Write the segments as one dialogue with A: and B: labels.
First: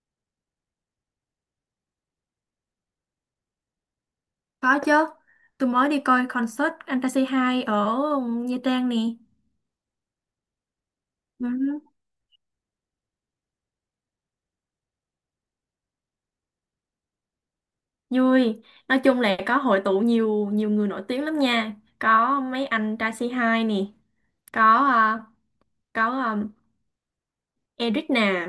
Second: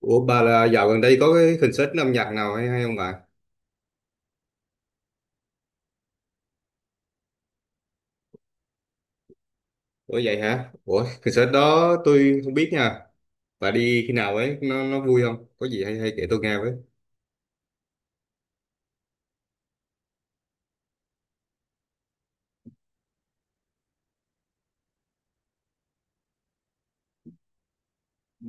A: Ủa bà là dạo gần đây có cái concert âm nhạc nào hay hay không bà?
B: Có chứ. Tôi mới đi coi concert Fantasy hai ở Nha Trang nè.
A: Ủa vậy hả? Ủa concert
B: Ừ.
A: đó tôi không biết nha. Bà đi khi nào ấy? Nó vui không? Có gì hay hay kể tôi nghe với.
B: Vui. Nói chung là có hội tụ nhiều nhiều người nổi tiếng lắm nha. Có mấy anh Taxi hai nè, có ờ, có Eric nè,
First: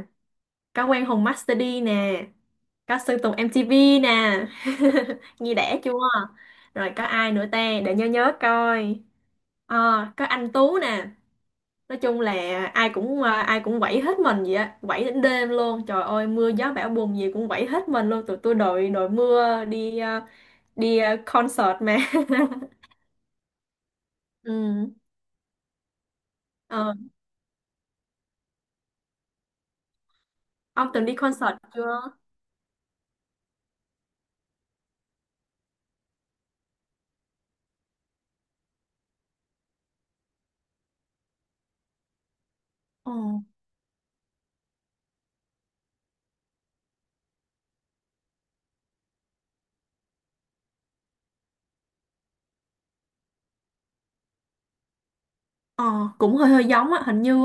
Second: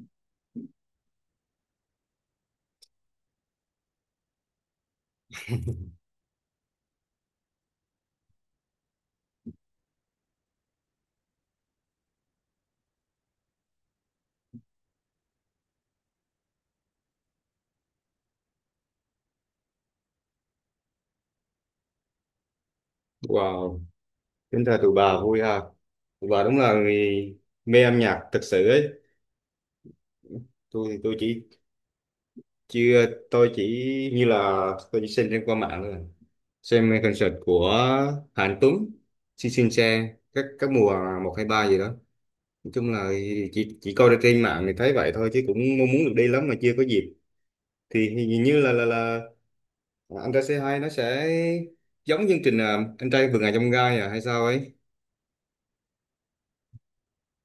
B: có Quang Hùng Master D nè, có Sơn Tùng MTV nè. Nghe đẻ chưa? Rồi có ai nữa ta, để nhớ nhớ coi. Ờ, có anh Tú nè. Nói chung là ai cũng quẩy hết mình vậy á, quẩy đến đêm luôn. Trời ơi, mưa gió bão bùng gì cũng quẩy hết mình luôn. Tụi tôi đội đội mưa concert mà.
A: Wow,
B: Ừ.
A: tính ra tụi bà vui ha. Tụi bà đúng là
B: ờ
A: người mê âm nhạc thật sự ấy. Tôi
B: ông
A: thì
B: từng
A: tôi
B: đi
A: chỉ
B: concert chưa?
A: chưa tôi chỉ như là Tôi chỉ xem trên qua mạng thôi. Xem concert của Hàn Tuấn, Xin Xin Xe, các mùa một 2 3 gì đó. Nói chung là
B: ờ
A: chỉ coi ra trên mạng thì thấy vậy thôi, chứ cũng mong muốn được đi lắm mà chưa có dịp. Thì hình như là anh trai C2 nó sẽ giống chương trình, anh trai vượt ngàn chông gai à hay sao ấy.
B: ờ cũng hơi hơi giống á, hình như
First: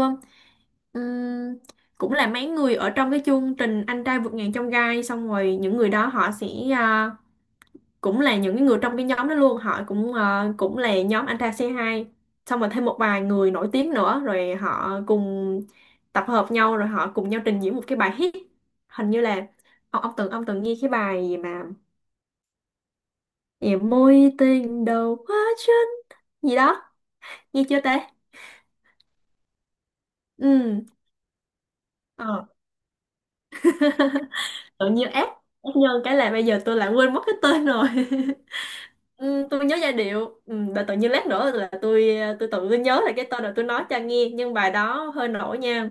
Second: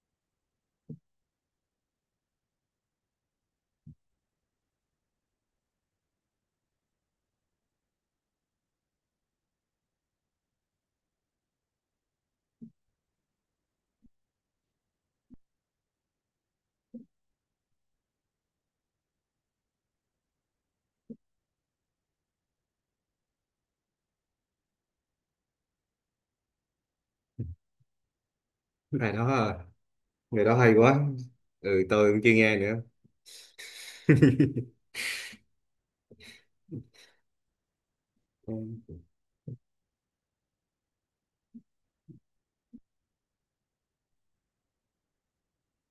B: ừm, cũng là mấy người ở trong cái chương trình Anh trai vượt ngàn chông gai, xong rồi những người đó họ sẽ, ờ, cũng là những cái người trong cái nhóm đó luôn. Họ cũng, cũng là nhóm anh trai C2, xong rồi thêm một vài người nổi tiếng nữa rồi họ cùng tập hợp nhau rồi họ cùng nhau trình diễn một cái bài hit. Hình như là ông từng nghe cái bài gì mà gì mối tình đầu quá chân gì đó, nghe chưa ta?
A: Này đó à, người đó hay
B: Ừ.
A: quá. Ừ, tôi cũng chưa
B: ờ,
A: nghe
B: tự nhiên ép ép nhân cái là bây giờ tôi lại quên mất cái tên rồi.
A: nữa.
B: Ừ, tôi nhớ giai điệu. Ừ, và tự nhiên lát nữa là tôi nhớ lại cái tên rồi tôi nói cho nghe. Nhưng bài đó hơi nổi nha.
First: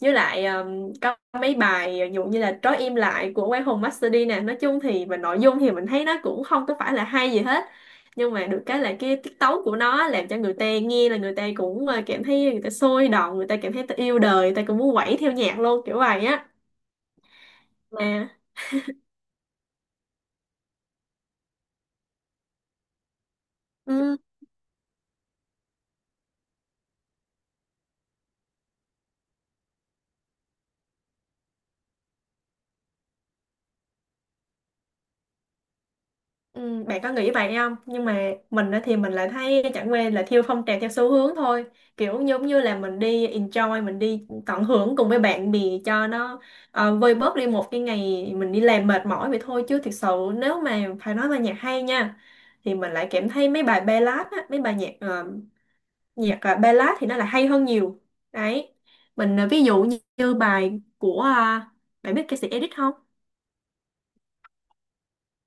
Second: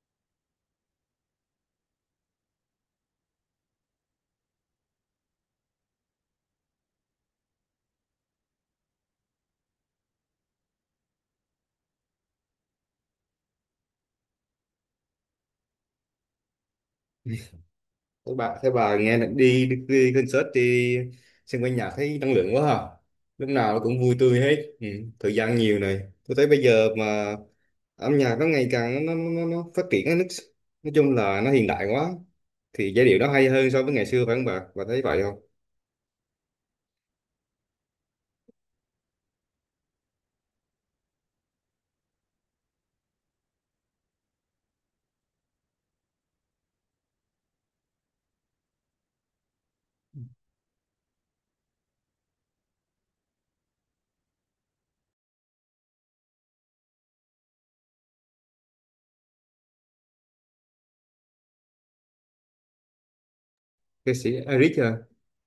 B: Với lại có mấy bài ví dụ như là Trói im lại của Quang Hùng Master D nè. Nói chung thì về nội dung thì mình thấy nó cũng không có phải là hay gì hết, nhưng mà được cái là cái tiết tấu của nó làm cho người ta nghe là người ta cũng, cảm thấy người ta sôi động, người ta cảm thấy ta yêu đời, người ta cũng muốn quẩy theo nhạc luôn, kiểu vậy á. À.
A: Thế bà nghe là đi concert, đi xem quanh nhạc thấy năng lượng quá ha. Lúc nào cũng vui
B: Ừ.
A: tươi hết. Ừ, thời gian nhiều này. Tôi thấy bây giờ mà âm nhạc nó ngày càng nó nó phát triển á, nó, nói chung là nó hiện đại quá. Thì giai điệu nó hay hơn so với ngày xưa phải không bà? Bà thấy vậy không?
B: Ừ, bạn có nghĩ vậy không? Nhưng mà mình á thì mình lại thấy chẳng qua là theo phong trào theo xu hướng thôi. Kiểu giống như là mình đi enjoy, mình đi tận hưởng cùng với bạn bè cho nó, vơi bớt đi một cái ngày mình đi làm mệt mỏi vậy thôi. Chứ thực sự, nếu mà phải nói là nhạc hay nha, thì mình lại cảm thấy mấy bài ballad á, mấy bài nhạc ballad thì nó là hay hơn nhiều. Đấy. Mình, ví dụ như bài của, bạn biết ca sĩ Edit không?
A: Ca sĩ Eric à?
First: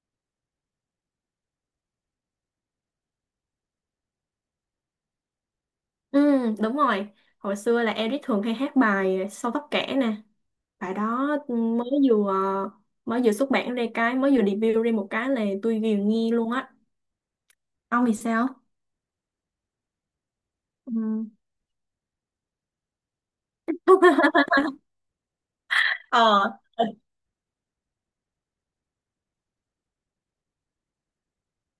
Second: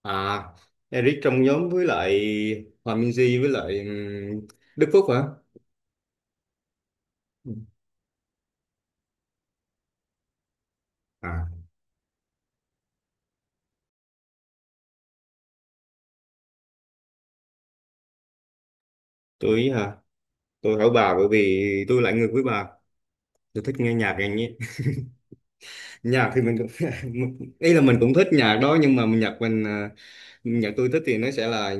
A: À, Eric trong nhóm với lại Hòa Minzy với lại Đức Phúc hả?
B: Ừ, đúng rồi.
A: Ừ.
B: Hồi xưa là Eric thường hay hát bài Sâu Tóc Kẻ nè. Bài đó
A: À,
B: mới vừa xuất bản ra cái, mới vừa debut ra một cái là tôi ghiền nghe luôn á. Ông thì sao?
A: tôi ý hả? Tôi hỏi
B: Ừ.
A: bà bởi vì tôi lại ngược với bà. Tôi thích nghe nhạc này nhé, nhạc thì
B: Ờ.
A: mình cũng ý là mình cũng thích nhạc đó, nhưng mà nhạc mình nhạc tôi thích thì nó sẽ là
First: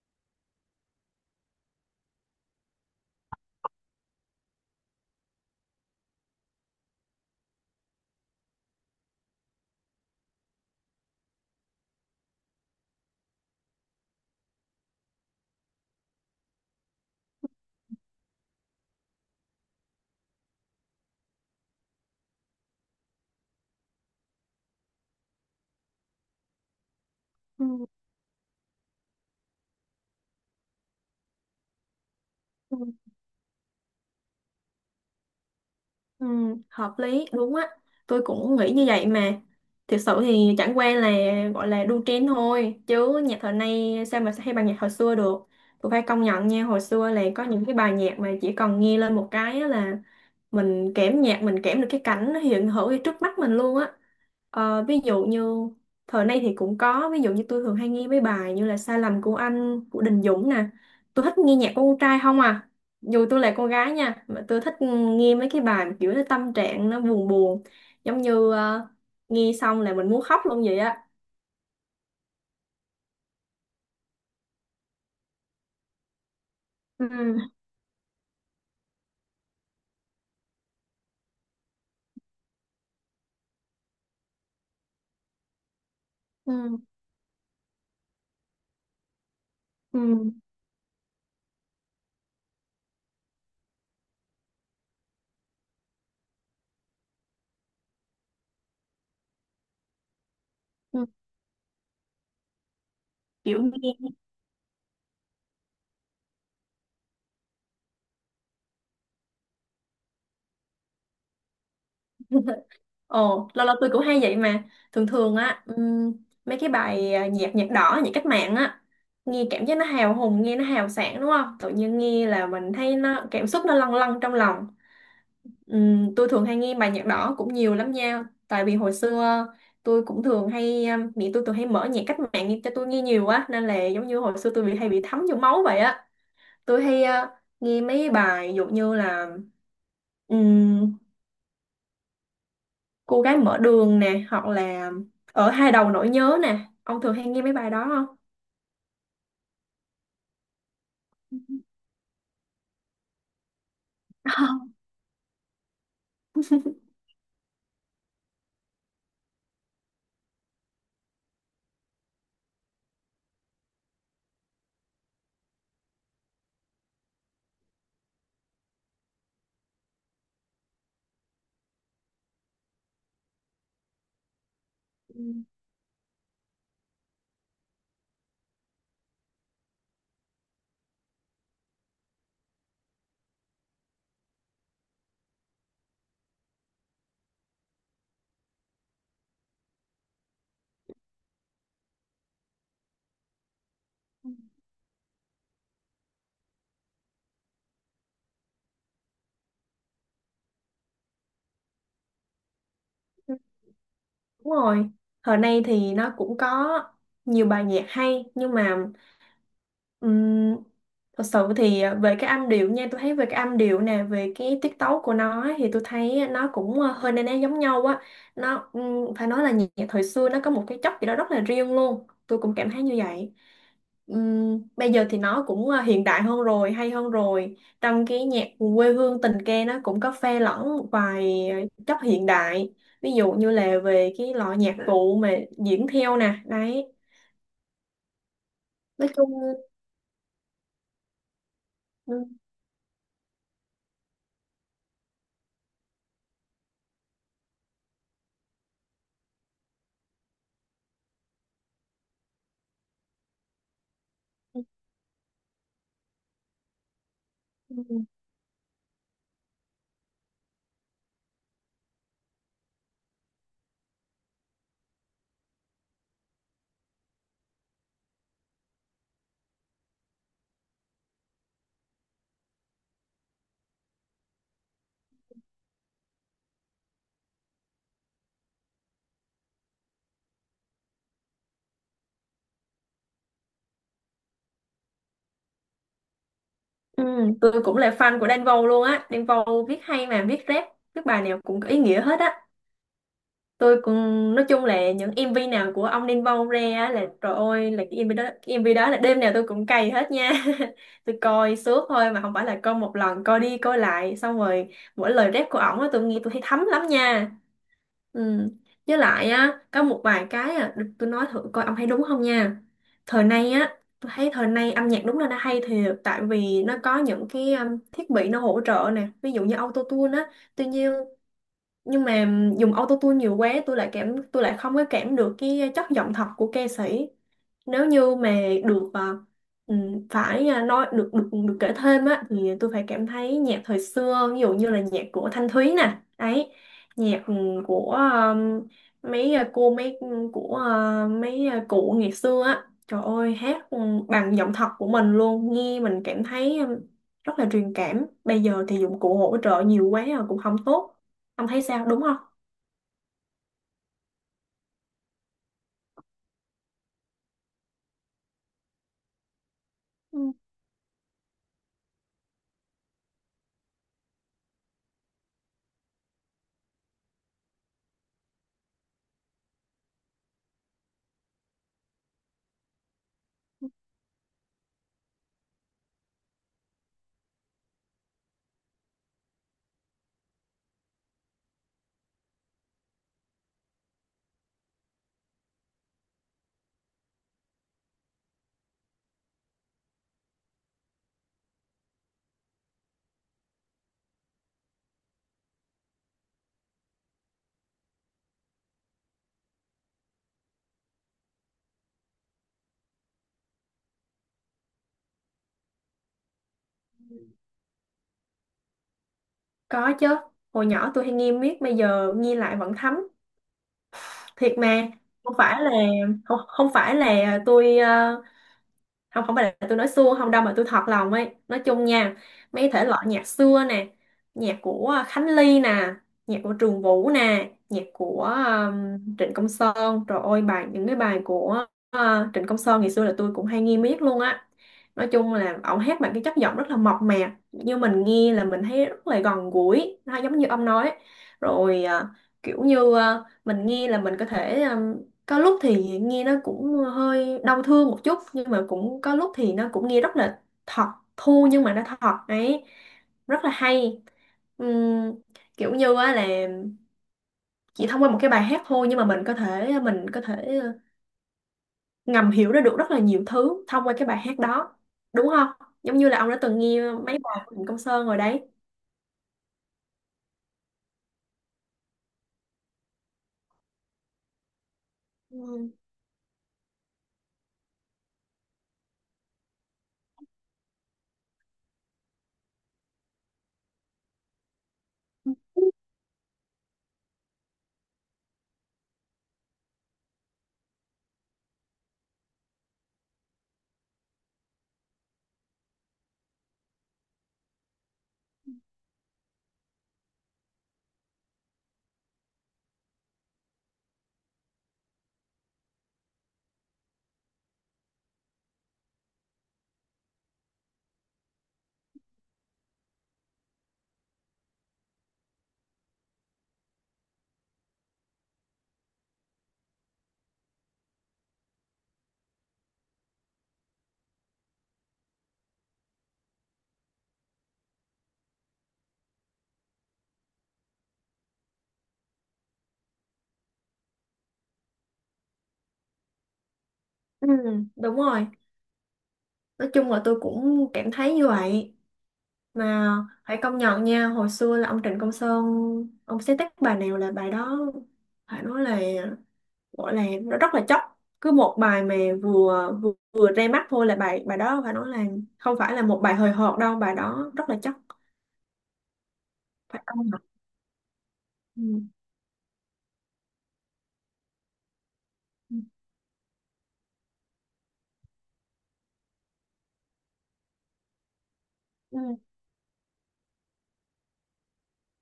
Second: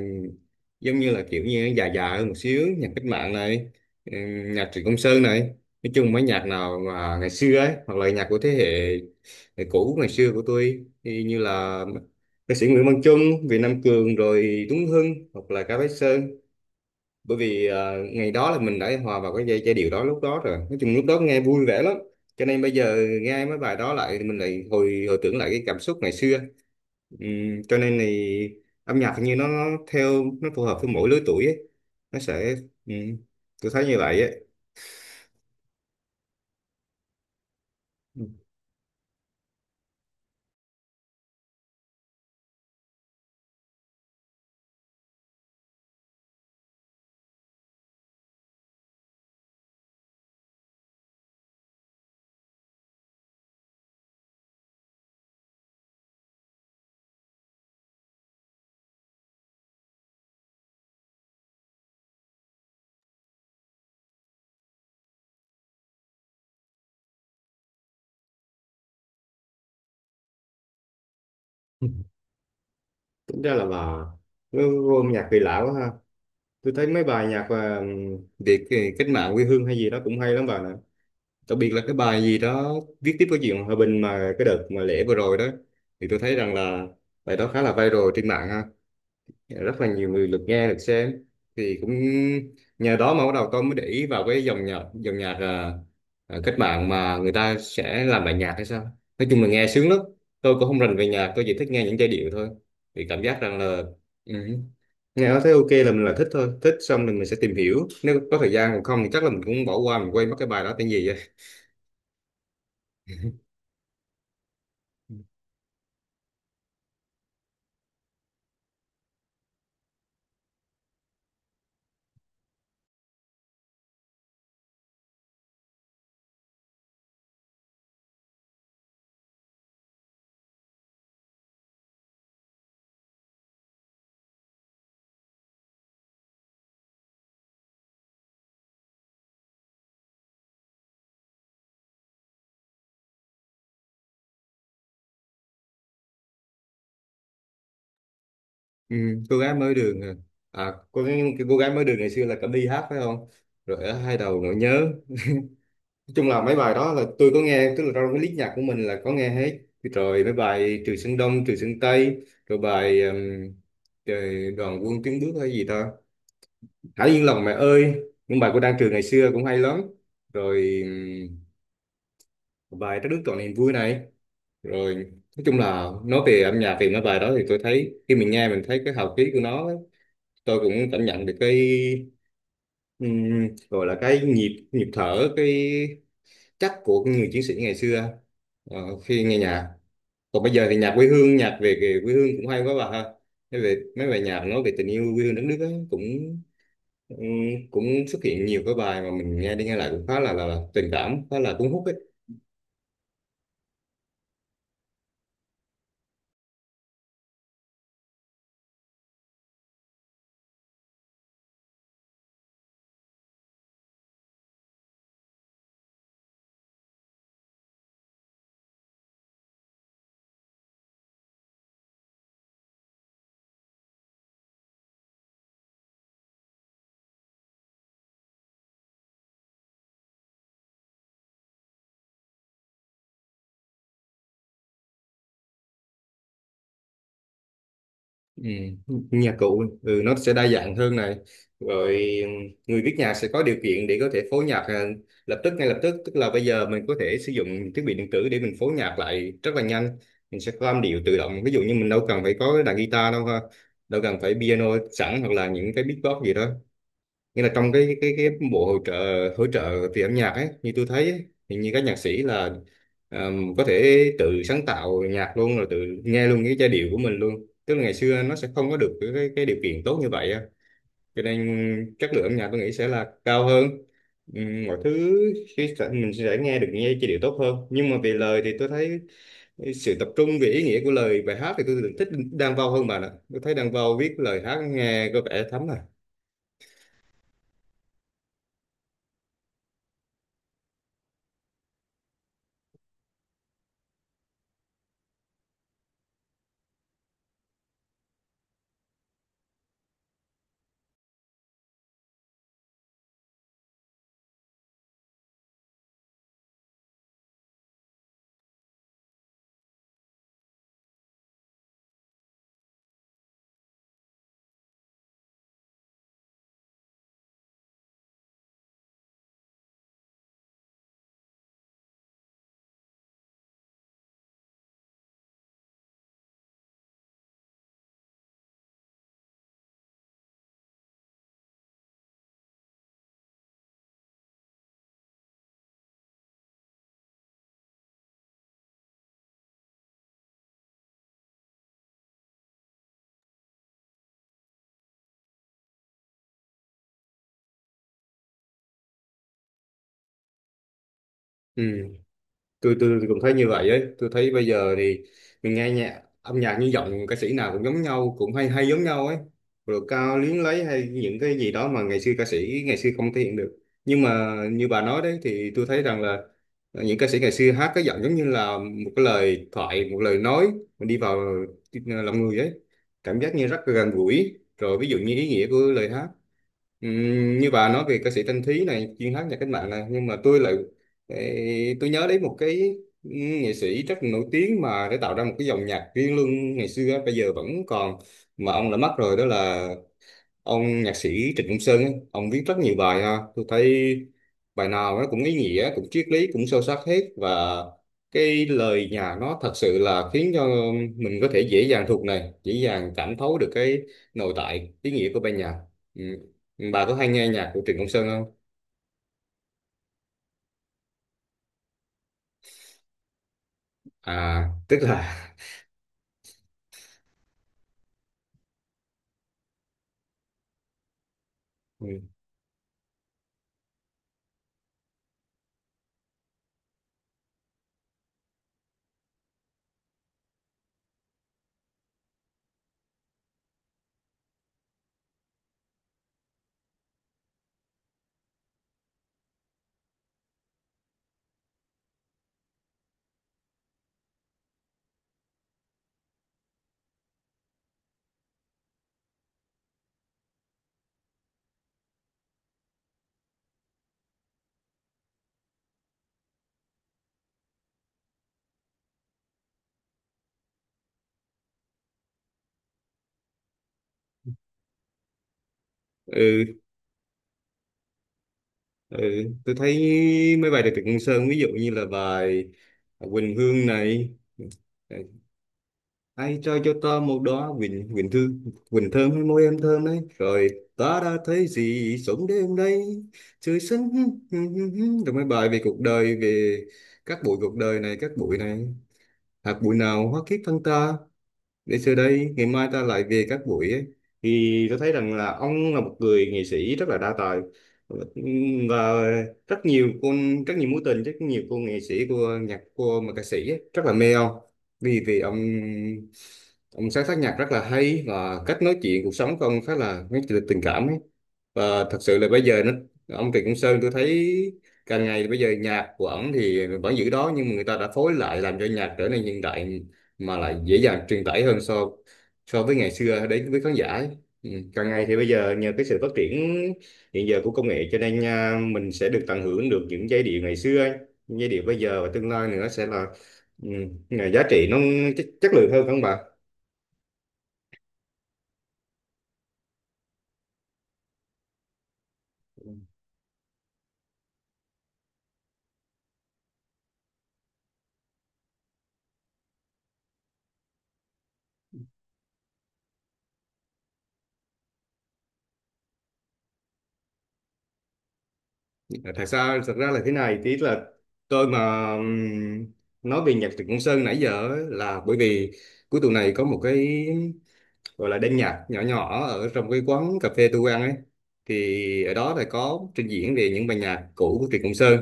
A: giống như là kiểu như nó già già hơn một xíu, nhạc cách mạng này, ừ, nhạc Trịnh Công Sơn này, nói chung mấy nhạc nào mà ngày xưa ấy, hoặc là nhạc của thế hệ hệ cũ ngày xưa của tôi thì như là ca sĩ Nguyễn Văn Chung, Việt Nam Cường, rồi Tuấn Hưng, hoặc là Cá Bách Sơn. Bởi vì ngày đó là mình đã hòa vào cái giai giai điệu đó lúc đó rồi, nói chung lúc đó nghe vui vẻ lắm, cho nên bây giờ nghe mấy bài đó lại mình lại hồi hồi tưởng lại cái cảm xúc ngày xưa. Cho nên thì âm nhạc hình như nó theo nó phù hợp với mỗi lứa tuổi ấy. Nó sẽ
B: Ừ.
A: ừm, tôi thấy như vậy ấy.
B: Ừ, hợp lý đúng á, tôi cũng nghĩ như vậy mà. Thực sự thì chẳng qua là gọi là đu trend thôi, chứ nhạc thời nay sao mà hay bằng nhạc hồi xưa được. Tôi phải công nhận nha, hồi xưa là có những cái bài nhạc mà chỉ cần nghe lên một cái á là mình kẽm nhạc, mình kẽm được cái cảnh nó hiện hữu ngay trước mắt mình luôn á. Ví dụ như thời nay thì cũng có. Ví dụ như tôi thường hay nghe mấy bài như là Sai lầm của anh của Đình Dũng nè. Tôi thích nghe nhạc của con trai không à, dù tôi là con gái nha, mà tôi thích nghe mấy cái bài mà kiểu nó tâm trạng nó buồn buồn, giống như, nghe xong là mình muốn khóc luôn vậy á.
A: Ừ, tính ra là bà nó vô âm nhạc kỳ lạ quá ha. Tôi thấy mấy bài nhạc
B: Ừ,
A: Việt cách mạng quê hương hay gì đó cũng hay lắm bà nè. Đặc biệt là cái bài gì đó viết tiếp cái chuyện hòa bình mà cái đợt mà lễ vừa rồi đó, thì tôi thấy rằng
B: ừ,
A: là bài đó khá là viral trên mạng ha. Dạ, rất là nhiều người
B: ừ,
A: lượt nghe lượt xem, thì cũng nhờ đó mà bắt đầu tôi mới để ý vào cái dòng nhạc cách mạng mà người ta sẽ làm bài nhạc hay sao. Nói chung là nghe sướng lắm, tôi cũng không rành về
B: ừ,
A: nhạc, tôi chỉ thích nghe những giai điệu thôi, thì cảm giác rằng
B: kiểu
A: là
B: nghe.
A: ừ, nghe nó thấy ok là mình là thích thôi, thích xong rồi mình sẽ tìm hiểu nếu có thời gian, còn không thì chắc là mình cũng bỏ qua, mình quên mất cái bài đó tên gì á.
B: Ồ, lâu lâu tôi cũng hay vậy mà. Thường thường á, mấy cái bài, nhạc nhạc đỏ, nhạc cách mạng á, nghe cảm giác nó hào hùng, nghe nó hào sảng đúng không? Tự nhiên nghe là mình thấy nó cảm xúc nó lâng lâng trong lòng. Tôi thường hay nghe bài nhạc đỏ cũng nhiều lắm nha. Tại vì hồi xưa tôi cũng thường hay, mẹ tôi thường hay mở nhạc cách mạng cho tôi nghe nhiều quá nên là giống như hồi xưa tôi bị hay bị thấm vô máu vậy á. Tôi hay, nghe mấy bài ví dụ như là, ừm, cô gái mở đường nè, hoặc là ở hai đầu nỗi nhớ nè. Ông thường hay nghe mấy bài đó không?
A: Ừ, cô gái mới đường cô, cái cô gái mới đường ngày xưa là Cẩm Ly hát phải không, rồi ở hai đầu nỗi nhớ. Nói chung là mấy bài đó là tôi có nghe, tức là trong cái list nhạc của mình là có nghe hết rồi, mấy bài Trường Sơn Đông Trường Sơn Tây, rồi bài trời, Đoàn Quân Tiến Bước hay gì ta, Hãy Yên Lòng Mẹ ơi, những bài của Đan Trường ngày xưa cũng hay lắm, rồi bài Trái Đất Trọn Niềm Vui này, rồi nói chung là nói về âm nhạc thì mấy bài đó thì tôi thấy khi mình nghe mình thấy cái hào khí của nó ấy, tôi cũng cảm nhận được cái ừ, gọi là cái nhịp nhịp thở, cái chắc của người chiến sĩ ngày xưa khi nghe nhạc. Còn bây giờ thì nhạc quê hương, nhạc về về quê hương cũng hay quá bà ha. Nói về mấy bài nhạc nói về tình yêu quê hương đất nước ấy, cũng ừ, cũng xuất hiện nhiều cái bài mà mình nghe đi nghe lại cũng khá là là tình cảm, khá là cuốn hút ấy.
B: Ừ, đúng rồi. Thời nay thì nó cũng có nhiều bài nhạc hay, nhưng mà ừm, thật sự thì về cái âm điệu nha, tôi thấy về cái âm điệu nè, về cái tiết tấu của nó ấy, thì tôi thấy nó cũng, hơi na ná giống nhau á. Nó, phải nói là nhạc thời xưa nó có một cái chất gì đó rất là riêng luôn. Tôi cũng cảm thấy như vậy. Bây giờ thì nó cũng, hiện đại hơn rồi, hay hơn rồi. Trong cái nhạc quê hương tình ca nó cũng có pha lẫn một vài chất hiện đại, ví dụ như là về cái loại nhạc cụ mà diễn theo nè đấy.
A: Ừ,
B: Nói chung.
A: nhạc cụ ừ, nó sẽ đa dạng hơn này, rồi
B: Ừ,
A: người viết nhạc sẽ có điều kiện để có thể phối nhạc lập tức, ngay lập tức, tức là bây giờ mình có thể sử dụng thiết bị điện tử để mình phối nhạc lại rất là nhanh, mình sẽ có âm điệu tự động, ví dụ như mình đâu cần phải có cái đàn guitar đâu ha, đâu cần phải
B: ừ,
A: piano sẵn, hoặc là những cái beatbox gì đó, nghĩa là trong
B: ừ.
A: cái
B: Ừ,
A: cái bộ hỗ trợ, hỗ trợ từ âm nhạc ấy, như tôi thấy ấy, thì như các nhạc sĩ là có thể tự sáng tạo nhạc luôn, rồi tự nghe luôn cái giai điệu của mình luôn, tức là ngày xưa nó sẽ không có được cái cái điều kiện tốt như vậy á, cho nên chất lượng âm nhạc tôi nghĩ sẽ là cao hơn. Mọi thứ khi sẽ- mình sẽ nghe giai điệu tốt hơn, nhưng mà về lời thì tôi thấy sự tập trung về ý nghĩa của lời bài hát thì tôi thích Đan Vâu hơn bạn ạ, tôi thấy Đan Vâu viết lời hát nghe có vẻ thấm à.
B: Ừ, tôi cũng là fan của Đan Vâu luôn á. Đan Vâu viết hay mà viết rap, viết bài nào cũng có ý nghĩa hết á. Tôi cũng, nói chung là những MV nào của ông Đan Vâu ra á là trời ơi, là cái MV đó là đêm nào tôi cũng cày hết nha. Tôi coi suốt thôi mà, không phải là coi một lần, coi đi coi lại xong rồi mỗi lời rap của ổng á tôi nghe tôi thấy thấm lắm nha. Ừ. Với lại á, có một vài cái à, được tôi nói thử coi ông thấy đúng không nha. Thời nay á, tôi thấy thời nay âm nhạc đúng là nó hay thiệt, tại vì nó có những cái, thiết bị nó hỗ trợ nè, ví dụ như auto tune á. Tuy nhiên, nhưng mà dùng autotune nhiều quá, tôi lại không có cảm được cái chất giọng thật của ca sĩ. Nếu như mà được, phải, nói được được được kể thêm á, thì tôi phải cảm thấy nhạc thời xưa ví dụ như là nhạc của Thanh Thúy nè ấy. Nhạc, của, mấy, cô mấy của, mấy, cụ ngày xưa á, trời ơi hát, bằng giọng thật của mình luôn, nghe mình cảm thấy, rất là truyền cảm. Bây giờ thì dụng cụ hỗ trợ nhiều quá rồi cũng không tốt. Ông
A: Ừ.
B: thấy sao, đúng không?
A: tôi cũng thấy như vậy ấy, tôi thấy bây giờ thì mình nghe nhạc, âm nhạc như giọng ca sĩ nào cũng giống nhau, cũng hay hay giống nhau ấy, rồi cao
B: Ừ.
A: luyến lấy hay những cái gì đó mà ngày xưa ca sĩ ngày xưa không thể hiện được. Nhưng mà như bà nói đấy thì tôi thấy rằng là những ca sĩ ngày xưa hát cái giọng giống như là một cái lời thoại, một lời nói, mình đi vào lòng người ấy, cảm giác như rất là gần gũi, rồi ví dụ như ý nghĩa của lời hát. Như bà nói về ca sĩ Thanh Thúy này, chuyên hát nhạc cách mạng này, nhưng mà tôi lại ê, tôi nhớ đến một cái ừm, nghệ sĩ rất là nổi tiếng mà để tạo ra một cái dòng nhạc riêng luôn ngày xưa á, bây giờ vẫn còn mà ông đã mất rồi, đó là ông nhạc sĩ Trịnh Công Sơn ấy. Ông viết rất nhiều bài ha, tôi thấy bài nào nó cũng ý nghĩa, cũng triết lý, cũng sâu sắc hết, và cái lời nhà nó thật sự là khiến cho mình có thể dễ dàng thuộc này, dễ dàng cảm thấu được cái nội tại ý nghĩa của bài nhạc. Ừ, bà có hay nghe nhạc của Trịnh Công Sơn không?
B: Có chứ. Hồi nhỏ tôi hay nghiêng miết, bây giờ nghiêng lại vẫn thấm.
A: À
B: Thiệt
A: tức
B: mà,
A: là
B: không phải là, không, không phải là tôi, không, không phải là tôi nói suông không đâu, mà tôi thật lòng ấy. Nói chung
A: ừ,
B: nha, mấy thể loại nhạc xưa nè, nhạc của Khánh Ly nè, nhạc của Trường Vũ nè, nhạc của, Trịnh Công Sơn, trời ơi bài, những cái bài của uh, Trịnh Công Sơn ngày xưa là tôi cũng hay nghe miết luôn á. Nói chung là ổng hát bằng cái chất giọng rất là mộc mạc, như mình nghe là mình thấy rất là gần gũi, nó giống như ông nói rồi à, kiểu như à, mình nghe là mình có thể, có lúc thì nghe nó cũng hơi đau thương một chút, nhưng mà cũng có lúc thì nó cũng nghe rất là thật, thô nhưng mà nó thật ấy, rất là hay. Ừm, kiểu như á là chỉ thông qua một cái bài hát thôi, nhưng mà mình có thể ngầm hiểu ra được rất là nhiều thứ thông qua cái bài hát đó, đúng không? Giống như là ông đã
A: ừ,
B: từng nghe mấy bài của Trịnh Công Sơn rồi đấy.
A: ừ. Tôi thấy mấy bài của Trịnh Công Sơn ví dụ như là bài Quỳnh Hương này, ừ,
B: Ừ.
A: ai cho tớ một đó, Quỳnh Quỳnh Thư, Quỳnh thơm hay môi em thơm đấy, rồi ta đã thấy gì sống đêm đây trời xanh. rồi mấy bài về cuộc đời, về các bụi này, hạt bụi nào hóa kiếp thân ta, để xưa đây ngày mai ta lại về các buổi ấy, thì tôi thấy rằng là ông là một người nghệ sĩ rất là đa tài, và rất nhiều con, rất nhiều mối tình, rất nhiều cô nghệ sĩ, cô nhạc, cô mà ca sĩ ấy, rất là mê ông. Vì Vì ông sáng tác nhạc rất là hay, và cách nói chuyện cuộc sống của ông khá là mấy tình tình cảm ấy. Và thật sự là bây giờ nó, ông Trịnh Công Sơn, tôi thấy càng ngày bây giờ nhạc của ổng thì vẫn giữ đó, nhưng mà người ta đã phối lại làm cho nhạc trở nên hiện đại, mà lại dễ dàng truyền tải hơn so so với ngày xưa, đến với khán giả ấy. Ừ, càng ngày thì bây giờ nhờ cái sự phát triển hiện giờ của công nghệ, cho nên à, mình sẽ được tận hưởng được những giai điệu ngày xưa ấy. Những giai điệu bây giờ và tương lai nữa sẽ là ừ, là giá trị, nó chất lượng hơn không bà?
B: Ừ, đúng rồi. Nói chung là tôi cũng cảm thấy như vậy. Mà phải công nhận nha, hồi xưa là ông Trịnh Công Sơn, ông sáng tác bài nào là bài đó phải nói là, gọi là nó rất là chóc. Cứ một bài mà vừa vừa, vừa ra mắt thôi là bài bài đó phải nói là không phải là một bài hời hợt đâu, bài đó rất là chóc,
A: thật ra thật
B: phải
A: ra
B: công
A: là thế
B: nhận.
A: này tí là tôi
B: Ừ.
A: mà nói về nhạc Trịnh Công Sơn nãy giờ ấy là bởi vì
B: Ừ.
A: cuối tuần này có một cái gọi là đêm nhạc nhỏ nhỏ ở trong cái quán cà phê tôi ăn ấy,
B: Ừ.
A: thì ở đó là có trình diễn về những bài nhạc cũ của Trịnh Công Sơn.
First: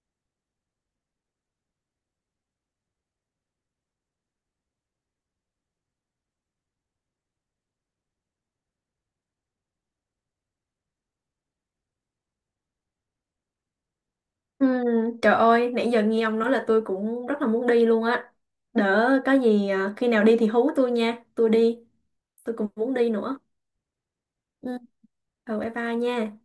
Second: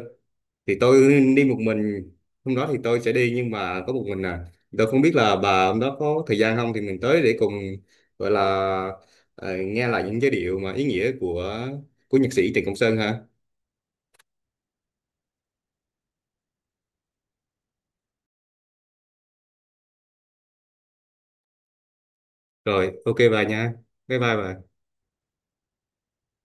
A: Thì tôi đi một mình hôm đó, thì tôi sẽ đi nhưng mà có một mình à, tôi không biết là bà hôm đó có thời gian không thì mình tới để cùng gọi là nghe lại những giai điệu mà ý nghĩa của nhạc sĩ Trịnh Công Sơn ha.
B: Ừ, trời ơi, nãy giờ nghe ông nói là tôi cũng rất là muốn đi luôn á. Đỡ có gì à, khi nào đi thì hú tôi nha, tôi đi, tôi cũng muốn
A: Rồi
B: đi
A: ok
B: nữa.
A: bà nha, bye bye bà.
B: Ừ. Ừ, bye bye nha.